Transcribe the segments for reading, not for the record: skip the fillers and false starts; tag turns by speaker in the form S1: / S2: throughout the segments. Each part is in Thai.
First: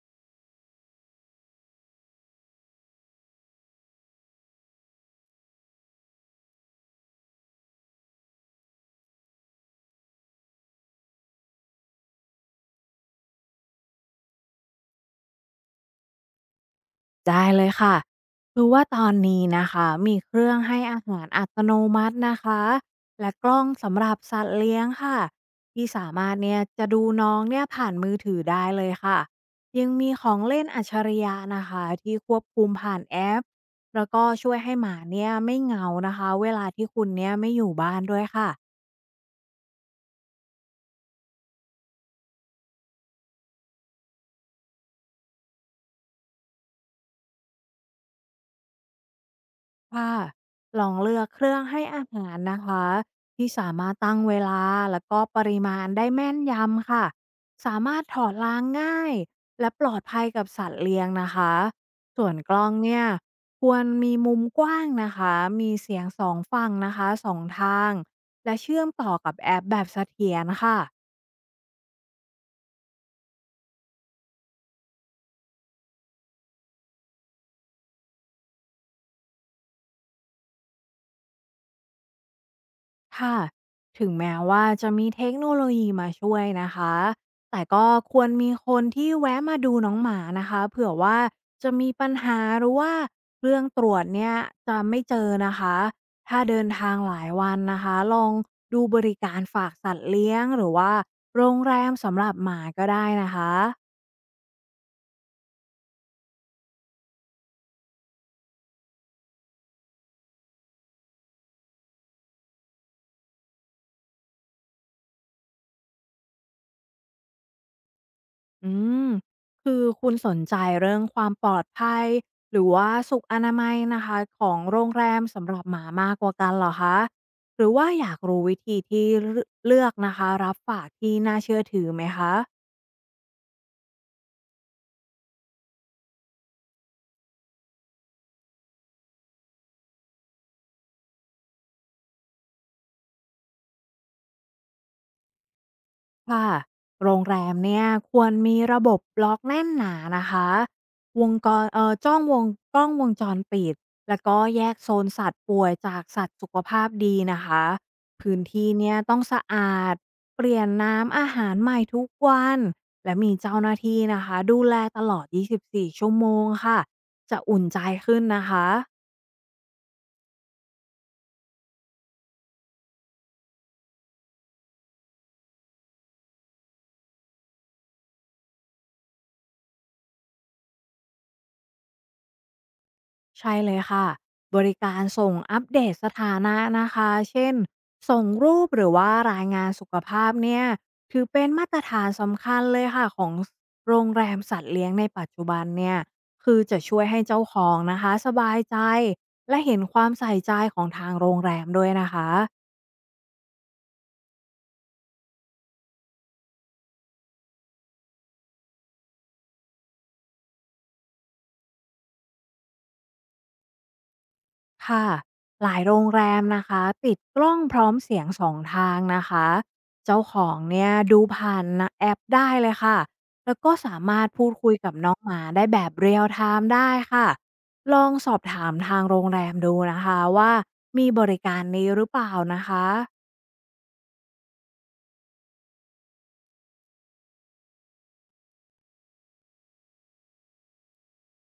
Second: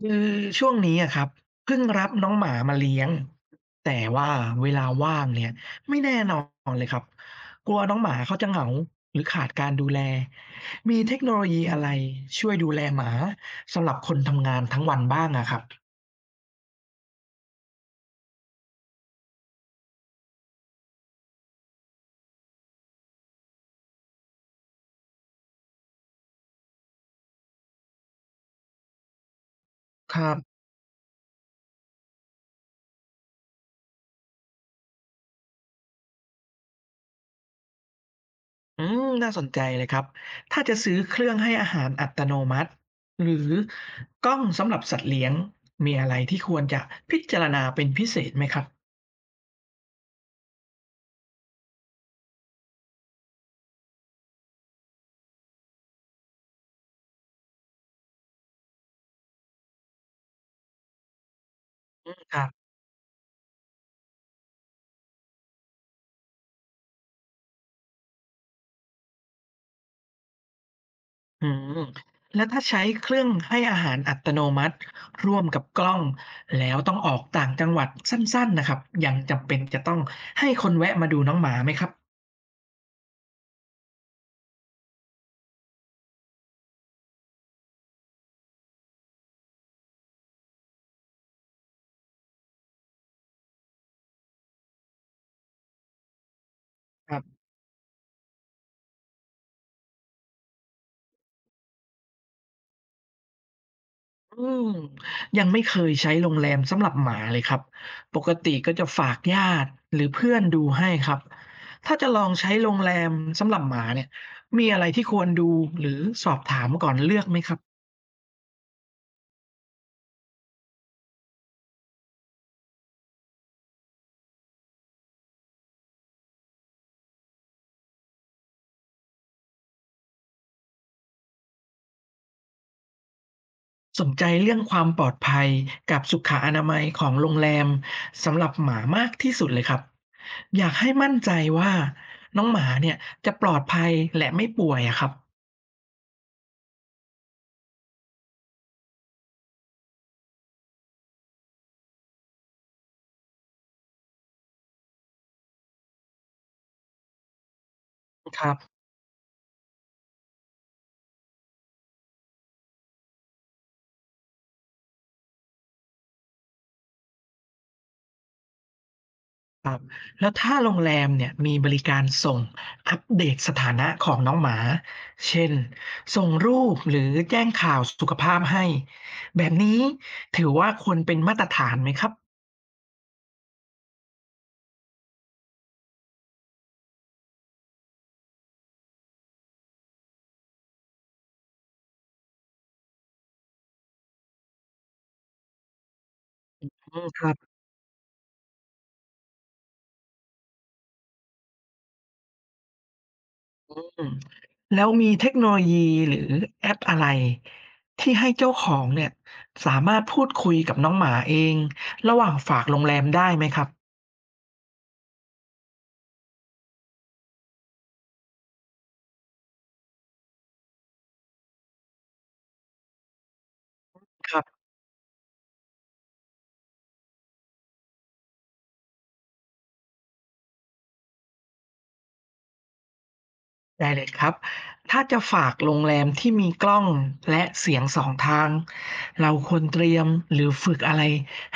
S1: คือช่วงนี้อะครับเพิ่งรับน้องหมามาเลี้ยงแต่ว่าเวลาว่างเนี่ยไม่แน่นอนเลยครับกลัวน้องหมาเขาจะเหงาหรือขาดการดูแลมีเทคโนโลยีอะไรช่วยดูแลหมาสำหรับคนทำงานทั้งวันบ้างอะครับ
S2: ได้เลยค่ะคือว่าตอนนี้นะคะมีเครื่องให้อาหารอัตโนมัตินะคะและกล้องสำหรับสัตว์เลี้ยงค่ะที่สามารถเนี่ยจะดูน้องเนี่ยผ่านมือถือได้เลยค่ะยังมี
S1: ค
S2: ข
S1: รั
S2: อ
S1: บ
S2: งเล่นอัจฉริยะนะคะที่ควบคุมผ่านแอปแล้วก็ช่วยให้หมาเนี่ยไม่เหงานะคะเวลาที่คุณเนี่ยไม่อยู่บ้านด้วยค่ะ
S1: อืมน่าสนใจเลยครับถ้าจะซื้อเครื่องให้อาหารอัตโนมัติหรือกล้องสำหรับสัตว์เลี้ยงมีอะไรที่ควรจะพิจารณาเป็นพิเศษไหมครับ
S2: ค่ะลองเลือกเครื่องให้อาหารนะคะที่สามารถตั้งเวลาแล้วก็ปริมาณได้แม่นยำค่ะสามารถถอดล้างง่ายและปลอดภัยกับสัตว์เลี้ยงนะคะส่ว
S1: ค
S2: น
S1: รั
S2: กล้อ
S1: บ
S2: งเนี่ยควรมีมุมกว้างนะคะมีเสียงสองฝั่งนะคะสองทางและเชื่อมต่อกับแอปแบบเสถียรค่ะ
S1: อืมแล้วถ้าใช้เครื่องให้อาหารอัตโนมัติร่วมกับกล้องแล้วต้องออกต่างจังหวัดสั้นๆนะครับยังจำเป็นจะต้องให้คนแวะมาดูน้องหมาไหมครับ
S2: ค่ะถึงแม้ว่าจะมีเทคโนโลยีมาช่วยนะคะ แต่ก็ควรมีคนที่แวะมาดูน้องหมานะคะเผื่อว่าจะมีปัญหาหรือว่าเรื่องตรวจเนี่ยจะไม่เจอนะคะ ถ้าเดินทาง
S1: ค
S2: ห
S1: รั
S2: ลาย
S1: บ
S2: วันนะคะ ลองดูบริการฝากสัตว์เลี้ยงหรือว่าโรงแรมสำหรับหมาก็ได้นะคะ
S1: อืมยังไม่เคยใช้โรงแรมสำหรับหมาเลยครับปกติก็จะฝากญาติหรือเพื่อนดูให้ครับถ้าจะลองใช้โรงแรมสำหรับหมาเนี่ยมีอะไรที่ควรดูหรือสอบถามก่อนเลือกไหมครับ
S2: อืมคือคุณสนใจเรื่องความปลอดภัยหรือว่าสุขอนามัยนะคะของโรงแรมสำหรับหมามากกว่ากันเหรอคะหรือว่าอยากรู้วิธีที่เลือกนะคะรับฝากที่น่าเชื่อถือไหมคะ
S1: สนใจเรื่องความปลอดภัยกับสุขอนามัยของโรงแรมสำหรับหมามากที่สุดเลยครับอยากให้มั่นใจว่าน้องหมาเนี่ยจะปลอดภัยและไม่ป่วยอะครับ
S2: ค่ะโรงแรมเนี่ยควรมีระบบบล็อกแน่นหนานะคะวงกรเอ่อจ้องวงกล้องวงจรปิด แล้วก็แยกโซนสัตว์ป่วยจากสัตว์สุขภาพดีนะคะ พื้น
S1: ครับ
S2: ที่เนี่ยต้องสะอาด เปลี่ยนน้ำอาหารใหม่ทุกวัน และมีเจ้าหน้าที่นะคะดูแลตลอด 24 ชั่วโมงค่ะ จะอุ่นใจขึ้นนะคะ
S1: ครับแล้วถ้าโรงแรมเนี่ยมีบริการส่งอัปเดตสถานะของน้องหมาเช่นส่งรูปหรือแจ้งข่าวสุขภาพให้แบบนี้ถือว่าควรเป็นมาตรฐานไหมครับ
S2: ใช่เลยค่ะบริการส่งอัปเดตสถานะนะคะเช่นส่งรูปหรือว่ารายงานสุขภาพเนี่ยถือเป็นมาตรฐานสำคัญเลยค่ะของโรงแรมสัตว์เลี้ยงในปัจจุบันเนี่ยคือจะ
S1: อื
S2: ช่วย
S1: ม
S2: ให้
S1: ครั
S2: เจ้า
S1: บ
S2: ของนะคะสบายใจและเห็นความใส่ใจของทางโรงแรมด้วยนะคะ
S1: อืมแล้วมีเทคโนโลยีหรือแอปอะไรที่ให้เจ้าของเนี่ยสามารถพูดคุยกับน้องหมาเองระหว่างฝากโรงแรมได้ไหมครับ
S2: ค่ะหลายโรงแรมนะคะติดกล้องพร้อมเสียงสองทางนะคะเจ้าของเนี่ยดูผ่านนะแอปได้เลยค่ะแล้วก็สามารถ
S1: ครั
S2: พูด
S1: บ
S2: คุยกับน้องหมาได้แบบเรียลไทม์ได้ค่ะลองสอบถามทางโรงแรมดูนะคะว่ามีบริการนี้หรือเปล่านะคะ
S1: ได้เลยครับถ้าจะฝากโรงแรมที่มีกล้องและเสียงสองทางเราควรเตรียมหรือฝึกอะไร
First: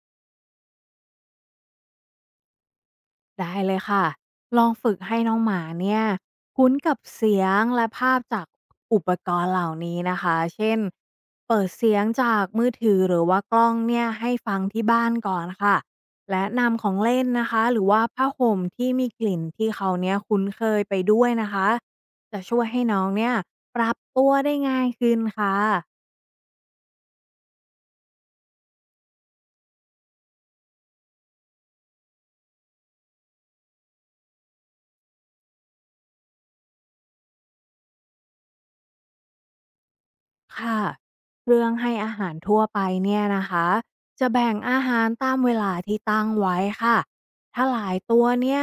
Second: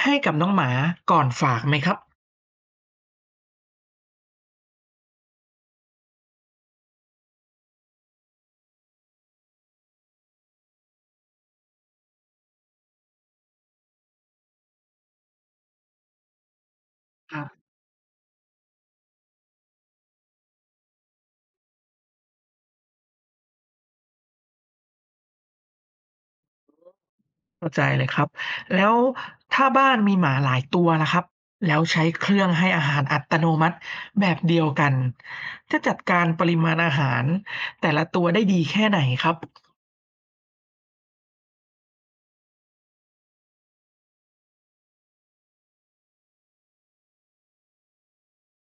S1: ให้กับน้องหมาก่อนฝากไหมครับ
S2: ได้เลยค่ะ ลองฝึกให้น้องหมาเนี่ยคุ้นกับเสียงและภาพจากอุปกรณ์เหล่านี้นะคะ เช่นเปิดเสียงจากมือถือหรือว่ากล้องเนี่ยให้ฟังที่บ้านก่อนค่ะ และนำของเล่น
S1: ครั
S2: นะคะ
S1: บ
S2: หรือว่าผ้าห่มที่มีกลิ่นที่เขาเนี่ยคุ้นเคยไปด้วยนะคะจะช่วยให้น้องเนี่ยปรับตัวได้ง่ายขึ้นค่ะ
S1: เข้าใจเลยครับแล้วถ้าบ้านมีหมาหลายตัวล่ะครับแล้วใช้เครื่องให้อาหารอัตโนมัติแบบเดียวกันจะจัดการปริมาณอาหารแต่ละตัวได้ดีแค่ไหนครับ
S2: ค่ะเรื่องให้อาหารทั่วไปเนี่ยนะคะจะแบ่งอาหารตามเวลาที่ตั้งไว้ค่ะถ้าหลายตัวเนี่ย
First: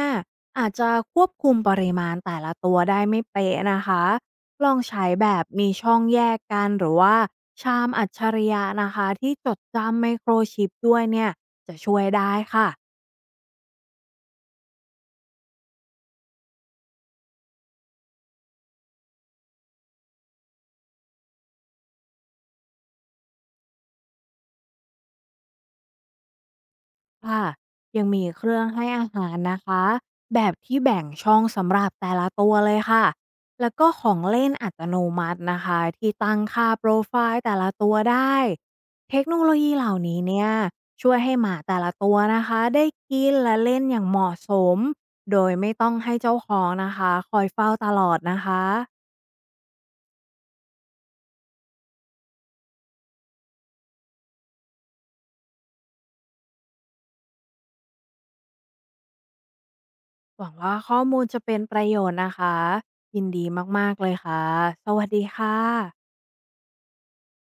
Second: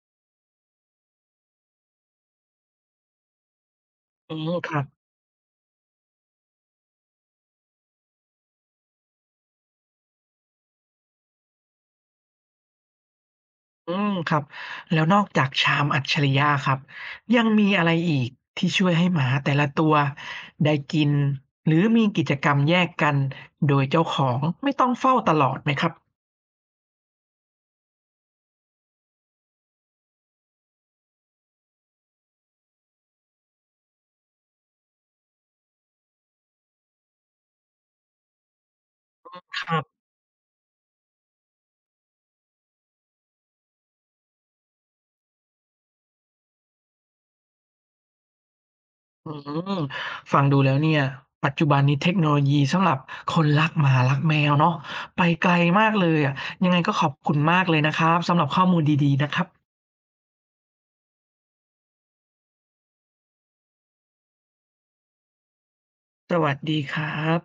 S2: อาจจะควบคุมปริมาณแต่ละตัวได้ไม่เป๊ะนะคะ
S1: อืม
S2: ล
S1: ค
S2: อง
S1: รับ
S2: ใช้แบบมีช่องแยกกันหรือว่าชามอัจฉริยะนะคะที่จดจำไมโครชิปด้วยเนี่ยจะช่วยได้ค่ะ
S1: อืมครับแล้วนอกจากชามอัจฉริยะครับยังมีอะไรอีกที่ช่วยให้หมาแต่ละตัวได้กินหรือมีกิจกรรมแยกกันโดยเจ้าของไม่ต้องเฝ้าตลอดไหมครับ
S2: ค่ะยังมีเครื่องให้อาหารนะคะแบบที่แบ่งช่องสำหรับแต่ละตัวเลยค่ะแล้วก็ของเล่นอัตโนมัตินะคะที่ตั้งค่าโปรไฟล์แต่ละตัวได้เทคโนโล
S1: ค
S2: ยี
S1: รั
S2: เหล่า
S1: บ
S2: นี้เนี่ยช่วยให้หมาแต่ละตัวนะคะได้กินและเล่นอย่างเหมาะสมโดยไม่ต้องให้เจ้าของนะคะคอยเฝ้าตลอดนะคะ
S1: อืมฟังดูแล้วเนี่ยปัจจุบันนี้เทคโนโลยีสำหรับคนรักหมารักแมวเนาะไปไกลมากเลยอะยังไงก็ขอบคุณมากเลยนะครับสำหรับข้อมูลดีๆนะครับ
S2: หวังว่าข้อมูลจะเป็นประโยชน์นะคะยินดีมากๆเลยค่ะสวัสดีค่ะ
S1: สวัสดีครับ